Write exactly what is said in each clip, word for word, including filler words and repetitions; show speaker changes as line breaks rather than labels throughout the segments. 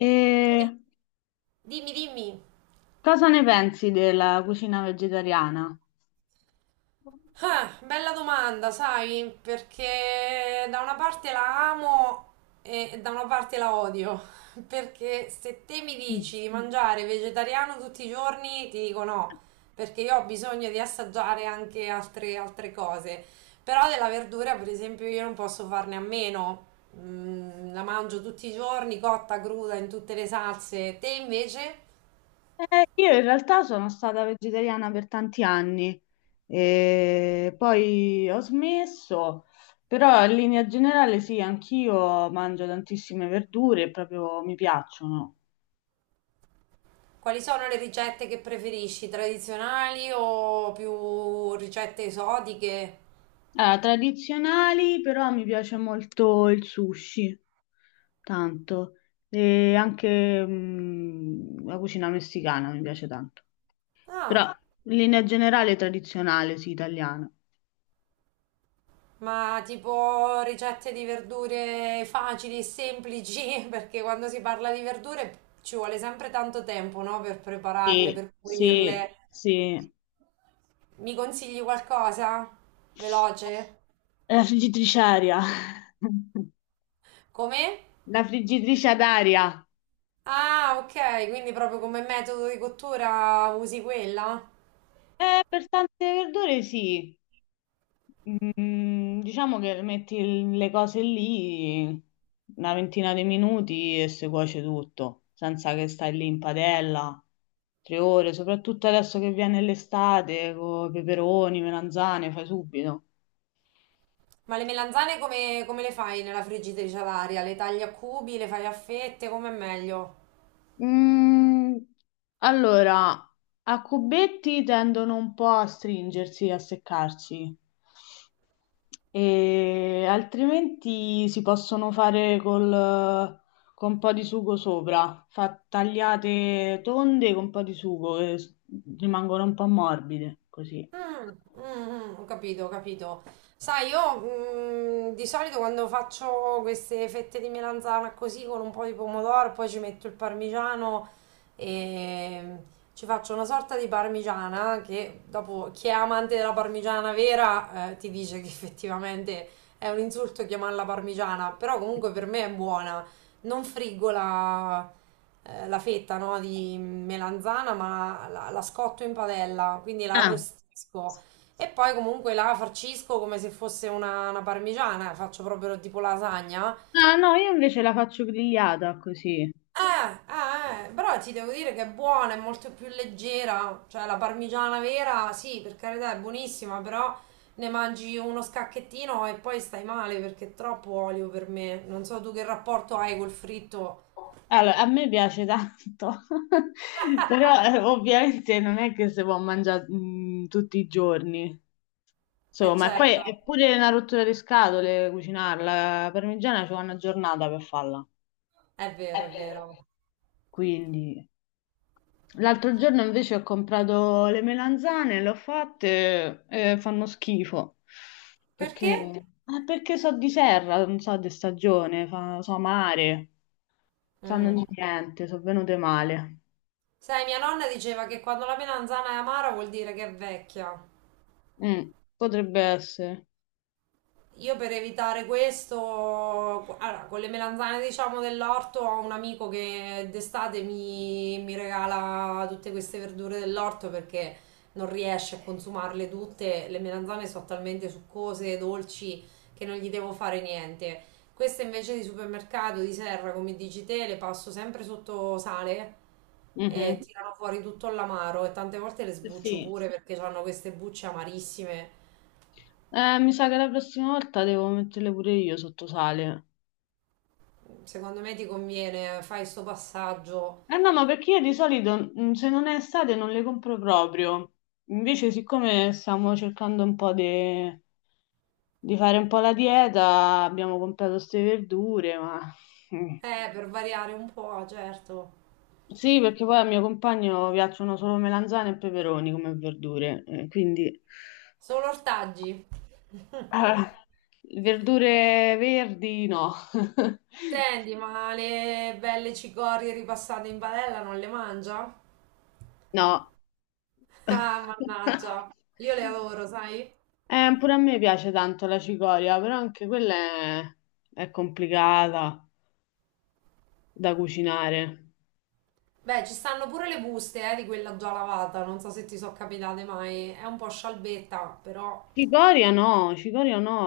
E
Dimmi, dimmi.
cosa ne pensi della cucina vegetariana?
Ah, bella domanda, sai, perché da una parte la amo e da una parte la odio. Perché se te mi
Mm.
dici di mangiare vegetariano tutti i giorni, ti dico no, perché io ho bisogno di assaggiare anche altre, altre cose. Però della verdura, per esempio, io non posso farne a meno. Mm, la mangio tutti i giorni, cotta, cruda, in tutte le salse. Te invece?
Io in realtà sono stata vegetariana per tanti anni e poi ho smesso, però in linea generale sì, anch'io mangio tantissime verdure, proprio mi piacciono.
Quali sono le ricette che preferisci? Tradizionali o più ricette esotiche?
Allora, tradizionali, però mi piace molto il sushi, tanto, e anche mm, la cucina messicana mi piace tanto. Però
Ah,
in linea generale tradizionale, sì, italiana.
ma tipo ricette di verdure facili e semplici, perché quando si parla di verdure ci vuole sempre tanto tempo, no? Per prepararle,
Sì,
per
sì,
pulirle.
sì.
Mi consigli qualcosa? Veloce?
La friggitrice aria.
Come?
La friggitrice ad aria.
Ah, ok, quindi proprio come metodo di cottura usi quella?
Eh, per tante verdure sì. Mm, diciamo che metti il- le cose lì una ventina di minuti e si cuoce tutto, senza che stai lì in padella tre ore, soprattutto adesso che viene l'estate, con peperoni, melanzane, fai subito.
Ma le melanzane come, come le fai nella friggitrice ad aria? Le tagli a cubi, le fai a fette, come è meglio?
Mm, allora, a cubetti tendono un po' a stringersi, a seccarsi, e altrimenti si possono fare col- con un po' di sugo sopra, fa- tagliate tonde con un po' di sugo e s- rimangono un po' morbide, così.
Mm, mm, mm, ho capito, ho capito. Sai, io mm, di solito quando faccio queste fette di melanzana così con un po' di pomodoro, poi ci metto il parmigiano e ci faccio una sorta di parmigiana che dopo chi è amante della parmigiana vera, eh, ti dice che effettivamente è un insulto chiamarla parmigiana, però comunque per me è buona. Non friggola, eh, la fetta, no, di melanzana, ma la, la scotto in padella, quindi la
Ah.
arrostisco e poi comunque la farcisco come se fosse una, una parmigiana, faccio proprio tipo lasagna.
Ah, no, io invece la faccio grigliata così.
Eh, eh, eh, però ti devo dire che è buona, è molto più leggera, cioè la parmigiana vera, sì, per carità è buonissima, però ne mangi uno scacchettino e poi stai male perché è troppo olio per me. Non so tu che rapporto hai col fritto.
Allora, a me piace tanto, però eh, ovviamente non è che si può mangiare mm, tutti i giorni,
Eh,
insomma, e eh, poi eh, è
certo,
pure una rottura di scatole cucinarla, la parmigiana ci vuole una giornata per farla,
è vero, è vero.
quindi... L'altro giorno invece ho comprato le melanzane, le ho fatte e fanno schifo, perché,
Perché?
eh, perché so di serra, non so di stagione, fa- so mare, sanno
Mm.
di niente, sono venute male.
Sai, mia nonna diceva che quando la melanzana è amara vuol dire che è vecchia.
Mm, potrebbe essere.
Io per evitare questo, allora, con le melanzane diciamo dell'orto ho un amico che d'estate mi, mi regala tutte queste verdure dell'orto perché non riesce a consumarle tutte, le melanzane sono talmente succose, dolci, che non gli devo fare niente. Queste invece di supermercato, di serra, come dici te, le passo sempre sotto sale e
Mhm.
tirano fuori tutto l'amaro e tante volte le
Eh,
sbuccio
sì.
pure perché hanno queste bucce amarissime,
Eh, mi sa che la prossima volta devo metterle pure io sotto sale.
secondo me ti conviene, fai sto passaggio.
Eh no, ma perché io di solito mm, se non è estate non le compro proprio. Invece, siccome stiamo cercando un po' di, di fare un po' la dieta, abbiamo comprato queste verdure, ma... mm.
Eh, per variare un po', certo.
Sì, perché poi al mio compagno piacciono solo melanzane e peperoni come verdure, eh, quindi
Solo ortaggi.
eh, verdure verdi no.
Senti, ma le belle cicorie ripassate in padella non le mangia?
No,
Ah, mannaggia. Io le adoro, sai?
eh, pure a me piace tanto la cicoria, però anche quella è, è complicata da cucinare.
Beh, ci stanno pure le buste, eh, di quella già lavata, non so se ti sono capitate mai. È un po' scialbetta, però
Cicoria no, cicoria no,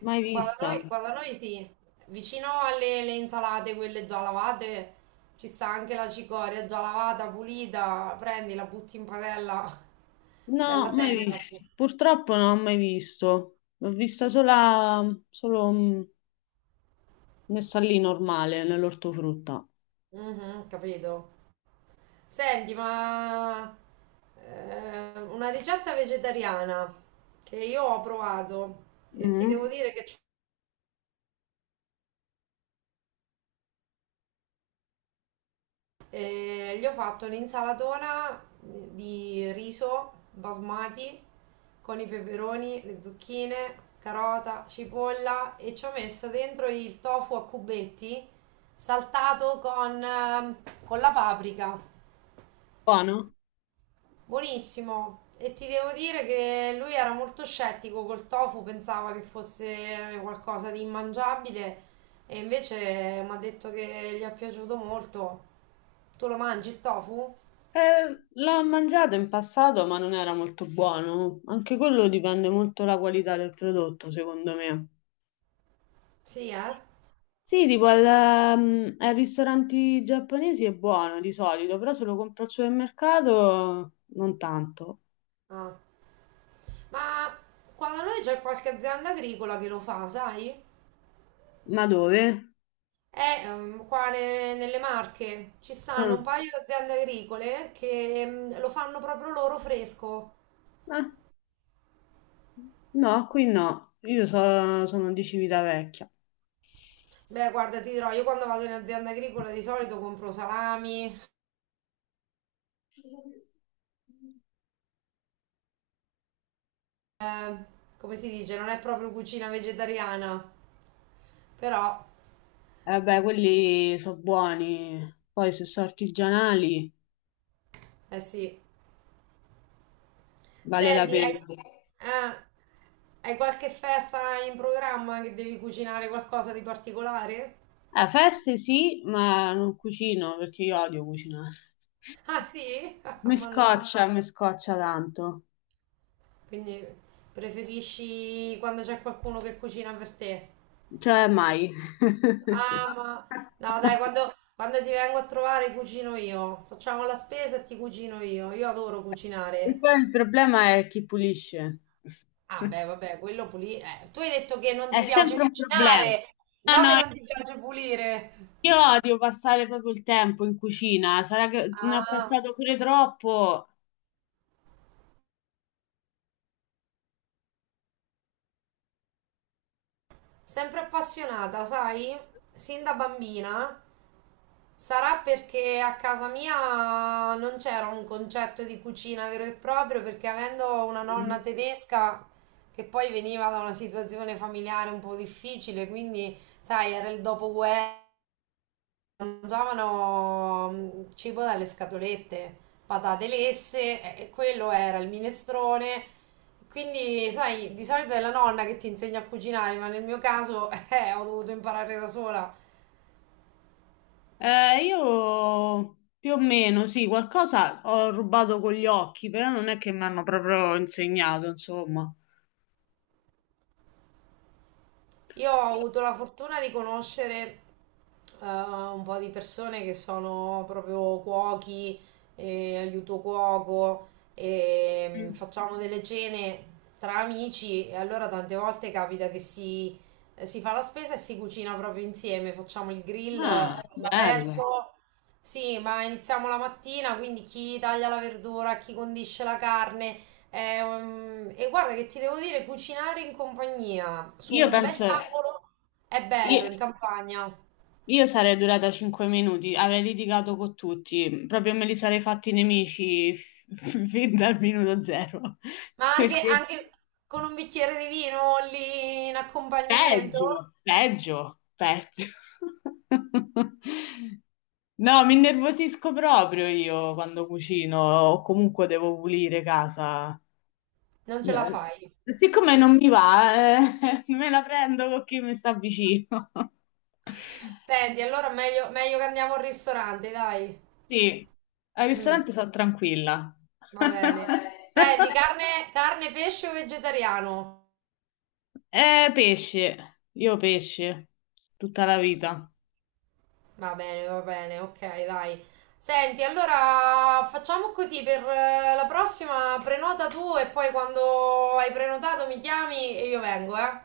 mai
qua da
vista.
noi, qua da noi sì, vicino alle alle insalate, quelle già lavate, ci sta anche la cicoria già lavata, pulita, prendi, la butti in padella,
No,
bella
mai
tenera.
vista. Purtroppo non ho mai visto. L'ho vista sola, solo mm, messa lì normale, nell'ortofrutta.
Mhm, capito. Senti, ma eh, una ricetta vegetariana che io ho provato e ti
Mm.
devo dire che c- eh, gli ho fatto un'insalatona di riso basmati con i peperoni, le zucchine, carota, cipolla e ci ho messo dentro il tofu a cubetti saltato con, ehm, con la paprika.
Buono?
Buonissimo. E ti devo dire che lui era molto scettico col tofu, pensava che fosse qualcosa di immangiabile e invece mi ha detto che gli è piaciuto molto. Tu lo mangi il tofu?
Eh, l'ho mangiato in passato, ma non era molto buono. Anche quello dipende molto dalla qualità del prodotto, secondo me.
Sì, eh?
Sì, tipo al, ehm, ai ristoranti giapponesi è buono di solito, però se lo compro al supermercato non tanto.
Ah. Ma qua da noi c'è qualche azienda agricola che lo fa, sai?
Ma dove?
Eh, ehm, qua ne- nelle Marche ci stanno un
Mm.
paio di aziende agricole che mm, lo fanno proprio loro fresco.
Ah, no, qui no. Io so- sono di Civitavecchia.
Beh, guarda, ti dirò, io quando vado in azienda agricola di solito compro salami, eh, come si dice, non è proprio cucina vegetariana, però,
Eh, Vabbè, quelli sono buoni. Poi se sono artigianali
eh, sì.
vale la
Senti, hai,
pena.
eh, hai qualche festa in programma che devi cucinare qualcosa di particolare?
Eh, feste sì, ma non cucino perché io odio cucinare.
Ah sì?
Mi
Mannaggia.
scoccia, mi scoccia tanto.
Quindi preferisci quando c'è qualcuno che cucina per te?
Cioè, mai.
Ah, ma no, dai, quando, quando ti vengo a trovare cucino io. Facciamo la spesa e ti cucino io. Io adoro
E
cucinare.
poi il problema è chi pulisce.
Ah, beh, vabbè, quello pulire. Eh, tu hai detto che non
È
ti
sempre
piace
un problema.
cucinare,
Ah,
no che
no,
non ti piace pulire.
io odio passare proprio il tempo in cucina. Sarà che ne ho
Ah.
passato pure troppo.
Sempre appassionata, sai? Sin da bambina. Sarà perché a casa mia non c'era un concetto di cucina vero e proprio, perché avendo una nonna tedesca che poi veniva da una situazione familiare un po' difficile, quindi, sai, era il dopoguerra. Mangiavano mm, cibo dalle scatolette, patate lesse, e quello era il minestrone. Quindi, sai, di solito è la nonna che ti insegna a cucinare, ma nel mio caso, eh, ho dovuto imparare da sola.
Eh, io più o meno, sì, qualcosa ho rubato con gli occhi, però non è che mi hanno proprio insegnato, insomma.
Io ho avuto la fortuna di conoscere, eh, un po' di persone che sono proprio cuochi, eh, aiuto cuoco, e, mm,
Mm.
facciamo delle cene tra amici e allora tante volte capita che si, eh, si fa la spesa e si cucina proprio insieme, facciamo il grill, eh,
Ah, bello.
all'aperto. Sì, ma iniziamo la mattina, quindi chi taglia la verdura, chi condisce la carne, eh, um, e guarda che ti devo dire, cucinare in compagnia su
Io
un bel
penso,
tavolo è bello
io,
in campagna,
Io sarei durata cinque minuti, avrei litigato con tutti, proprio me li sarei fatti nemici f- fin dal minuto zero.
ma anche,
Perché
anche con un bicchiere di vino lì in accompagnamento
peggio, peggio, peggio. No, mi innervosisco proprio io quando cucino o comunque devo pulire casa.
non ce la
Eh,
fai.
Siccome non mi va, eh, me la prendo con chi mi sta vicino.
Senti, allora meglio, meglio che andiamo al ristorante, dai.
Sì, al
Mm,
ristorante sono tranquilla.
va bene. Senti,
Vabbè.
carne, carne, pesce o vegetariano?
Eh, pesce, io pesce, tutta la vita.
Va bene, va bene, ok, dai. Senti, allora facciamo così per, eh, la prossima, prenota tu e poi quando hai prenotato mi chiami e io vengo, eh?